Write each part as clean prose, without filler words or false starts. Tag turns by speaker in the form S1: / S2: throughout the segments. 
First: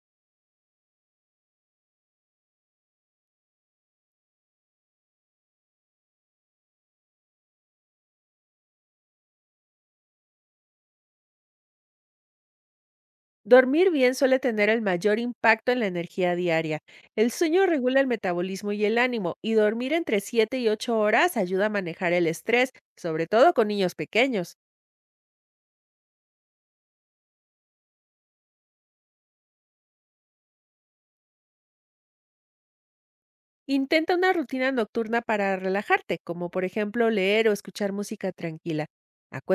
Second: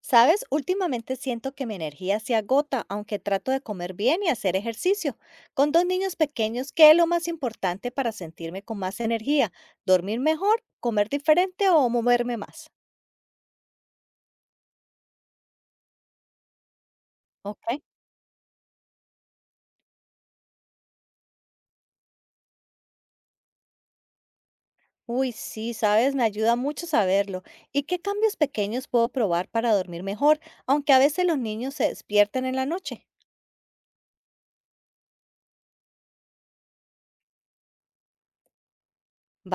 S1: ¿Sabes? Últimamente siento que mi energía se agota, aunque trato de comer bien y hacer ejercicio. Con dos niños pequeños, ¿qué es lo más importante para sentirme con más energía? ¿Dormir mejor, comer diferente o moverme más?
S2: Dormir bien suele tener el mayor impacto en la energía diaria. El sueño
S1: ¿Ok?
S2: regula el metabolismo y el ánimo, y dormir entre 7 y 8 horas ayuda a manejar el estrés, sobre todo con niños pequeños.
S1: Uy, sí, sabes, me ayuda mucho saberlo. ¿Y qué cambios pequeños puedo probar para dormir mejor, aunque a veces los niños se despiertan en la noche?
S2: Intenta una rutina nocturna para relajarte, como por ejemplo leer o escuchar música tranquila.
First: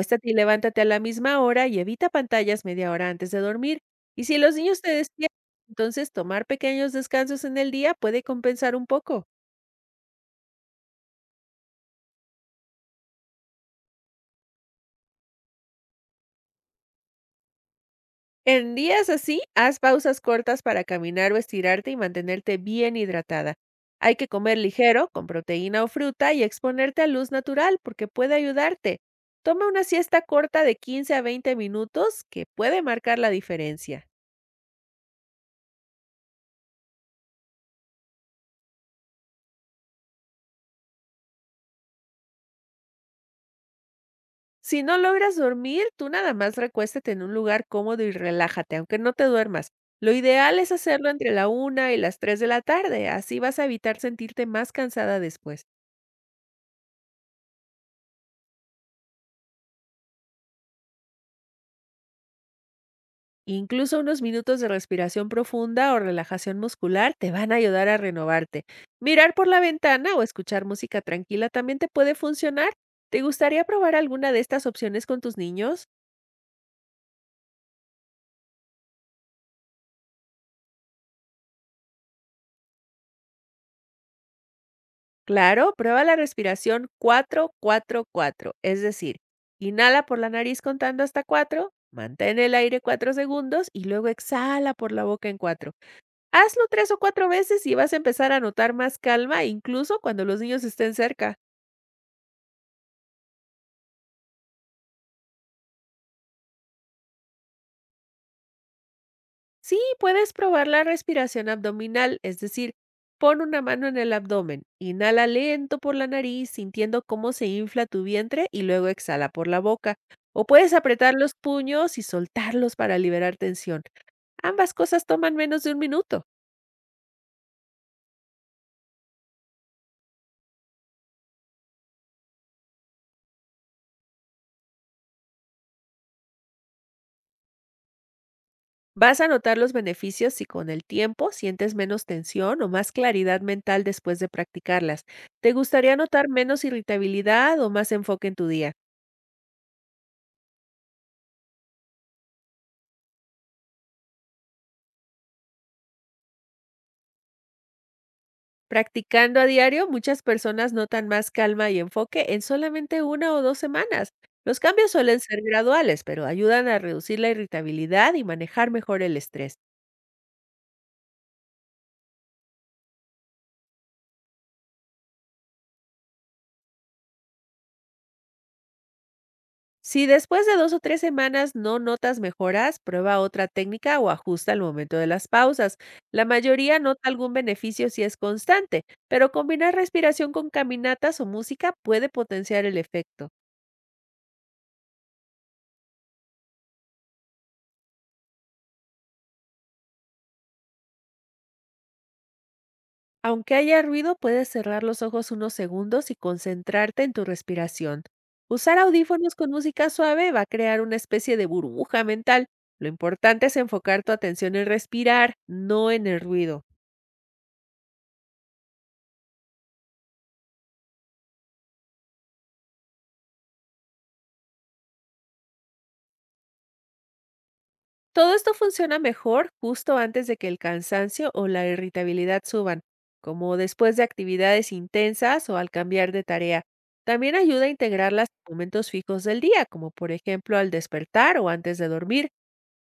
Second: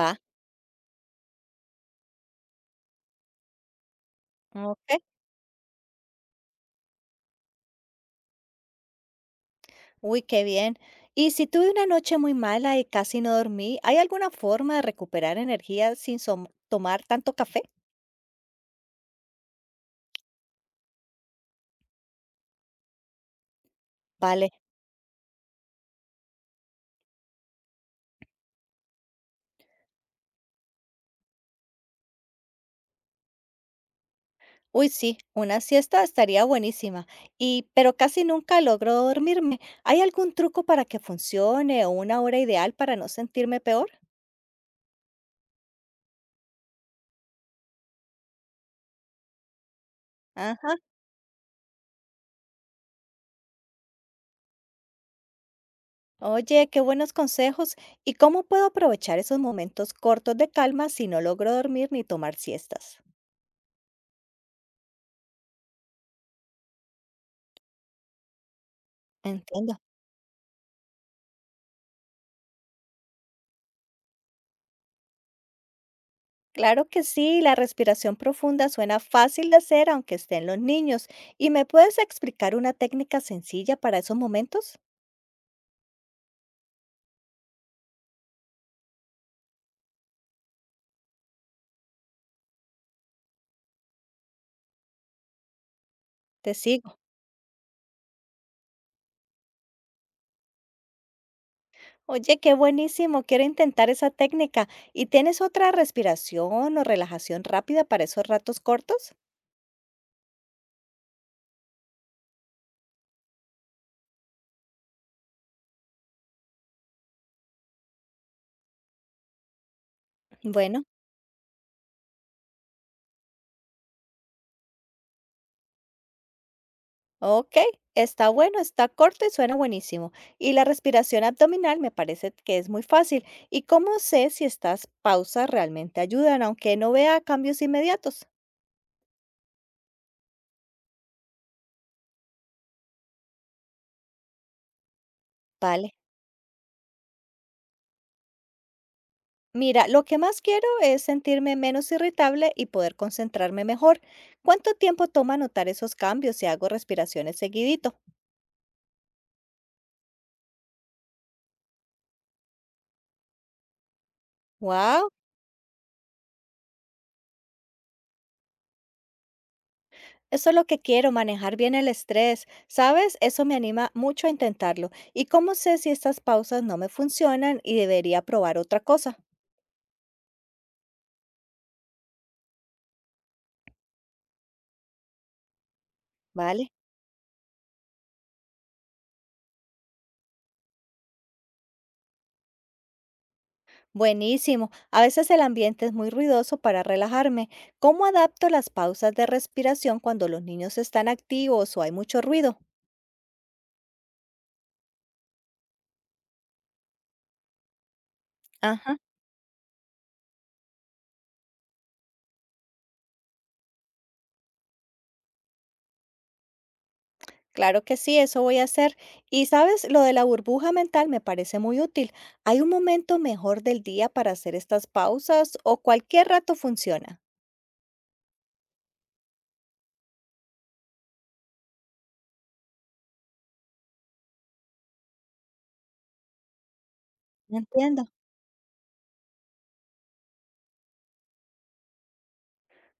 S1: Va.
S2: y levántate a la misma hora y evita pantallas media hora antes de dormir. Y si los niños te
S1: Ok.
S2: despiertan, entonces tomar pequeños descansos en el día puede compensar un poco.
S1: Uy, qué bien. Y si tuve una noche muy mala y casi no dormí, ¿hay alguna forma de recuperar energía sin tomar tanto café?
S2: En días así, haz pausas cortas para caminar o estirarte y mantenerte bien hidratada. Hay que
S1: Vale.
S2: comer ligero, con proteína o fruta y exponerte a luz natural porque puede ayudarte. Toma una siesta corta de 15 a 20 minutos que puede marcar la diferencia.
S1: Uy, sí, una siesta estaría buenísima. Y pero casi nunca logro dormirme. ¿Hay algún truco para que funcione o una hora ideal para no sentirme peor?
S2: Si no logras dormir, tú nada más recuéstate en un lugar cómodo y relájate, aunque no te duermas. Lo ideal es
S1: Ajá.
S2: hacerlo entre la una y las 3 de la tarde, así vas a evitar sentirte más cansada después.
S1: Oye, qué buenos consejos. ¿Y cómo puedo aprovechar esos momentos cortos de calma si no logro dormir ni tomar siestas?
S2: Incluso unos minutos de respiración profunda o relajación muscular te van a ayudar a renovarte. Mirar por la
S1: Entiendo.
S2: ventana o escuchar música tranquila también te puede funcionar. ¿Te gustaría probar alguna de estas opciones con tus niños?
S1: Claro que sí, la respiración profunda suena fácil de hacer aunque estén los niños. ¿Y me puedes explicar una técnica sencilla para esos momentos?
S2: Claro, prueba la respiración cuatro cuatro cuatro, es decir, inhala por la nariz contando hasta 4, mantén el aire cuatro segundos y luego exhala por la boca en 4.
S1: Te
S2: Hazlo tres o
S1: sigo.
S2: cuatro veces y vas a empezar a notar más calma incluso cuando los niños estén cerca.
S1: Oye, qué buenísimo, quiero intentar esa técnica. ¿Y tienes otra respiración o relajación rápida para esos ratos cortos?
S2: Sí, puedes probar la respiración abdominal, es decir, pon una mano en el abdomen, inhala lento por la nariz, sintiendo cómo se infla tu vientre y luego exhala por la boca. O puedes
S1: Bueno,
S2: apretar los puños y soltarlos para liberar tensión. Ambas cosas toman menos de un minuto.
S1: ok, está bueno, está corto y suena buenísimo. Y la respiración abdominal me parece que es muy fácil. ¿Y cómo sé si estas pausas realmente ayudan, aunque no vea cambios inmediatos?
S2: Vas a notar los beneficios si con el tiempo sientes menos tensión o más claridad mental después de practicarlas. ¿Te
S1: Vale.
S2: gustaría notar menos irritabilidad o más enfoque en tu día?
S1: Mira, lo que más quiero es sentirme menos irritable y poder concentrarme mejor. ¿Cuánto tiempo toma notar esos cambios si hago respiraciones seguidito?
S2: Practicando a diario, muchas personas notan más calma y enfoque en solamente una o dos semanas. Los cambios
S1: ¡Wow!
S2: suelen ser graduales, pero ayudan a reducir la irritabilidad y manejar mejor el estrés.
S1: Eso es lo que quiero, manejar bien el estrés. ¿Sabes? Eso me anima mucho a intentarlo. ¿Y cómo sé si estas pausas no me funcionan y debería probar otra cosa?
S2: Si después de dos o tres semanas no notas mejoras, prueba otra técnica o ajusta el momento de las pausas. La
S1: ¿Vale?
S2: mayoría nota algún beneficio si es constante, pero combinar respiración con caminatas o música puede potenciar el efecto.
S1: Buenísimo. A veces el ambiente es muy ruidoso para relajarme. ¿Cómo adapto las pausas de respiración cuando los niños están activos o hay mucho ruido?
S2: Aunque haya ruido, puedes cerrar los ojos unos segundos y concentrarte en tu respiración. Usar
S1: Ajá.
S2: audífonos con música suave va a crear una especie de burbuja mental. Lo importante es enfocar tu atención en respirar, no en el ruido.
S1: Claro que sí, eso voy a hacer. Y sabes, lo de la burbuja mental me parece muy útil. ¿Hay un momento mejor del día para hacer estas pausas o cualquier rato funciona?
S2: Todo esto funciona mejor justo antes de que el cansancio o la irritabilidad suban, como después de actividades intensas o al cambiar de tarea. También
S1: No
S2: ayuda a
S1: entiendo.
S2: integrarlas a momentos fijos del día, como por ejemplo al despertar o antes de dormir.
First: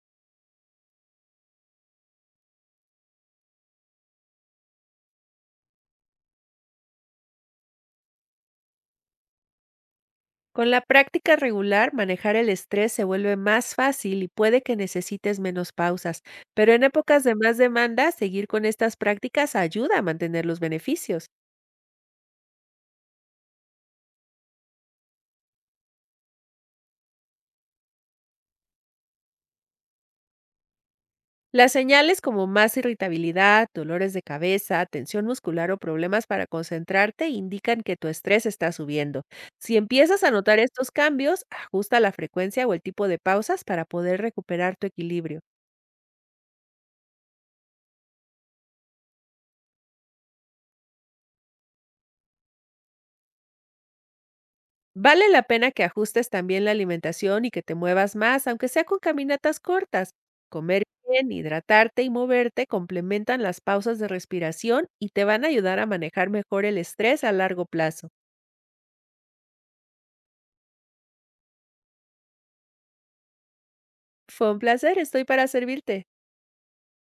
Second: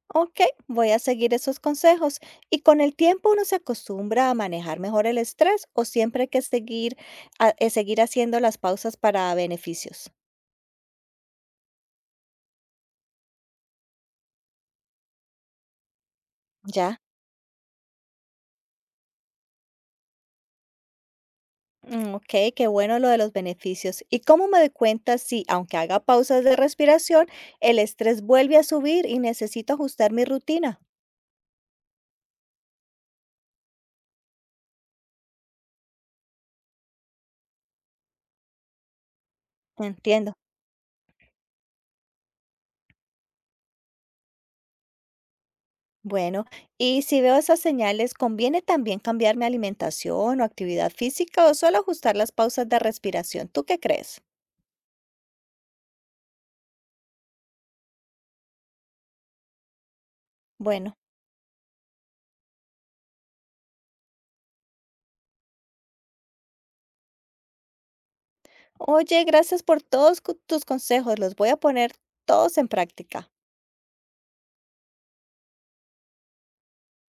S1: Ok, voy a seguir esos consejos. ¿Y con el tiempo uno se acostumbra a manejar mejor el estrés o siempre hay que seguir, seguir haciendo las pausas para beneficios?
S2: Con la práctica regular, manejar el estrés se vuelve más fácil y puede que necesites menos pausas, pero en
S1: Ya.
S2: épocas de más demanda, seguir con estas prácticas ayuda a mantener los beneficios.
S1: Ok, qué bueno lo de los beneficios. ¿Y cómo me doy cuenta si, aunque haga pausas de respiración, el estrés vuelve a subir y necesito ajustar mi rutina?
S2: Las señales como más irritabilidad, dolores de cabeza, tensión muscular o problemas para concentrarte indican que tu estrés está subiendo. Si empiezas a
S1: Entiendo.
S2: notar estos cambios, ajusta la frecuencia o el tipo de pausas para poder recuperar tu equilibrio.
S1: Bueno, y si veo esas señales, ¿conviene también cambiar mi alimentación o actividad física o solo ajustar las pausas de respiración? ¿Tú qué crees?
S2: Vale la pena que ajustes también la alimentación y que te muevas más, aunque sea con caminatas cortas. Comer
S1: Bueno,
S2: bien, hidratarte y moverte complementan las pausas de respiración y te van a ayudar a manejar mejor el estrés a largo plazo.
S1: oye, gracias por todos tus consejos. Los voy a poner todos en práctica.
S2: Fue un placer, estoy para servirte.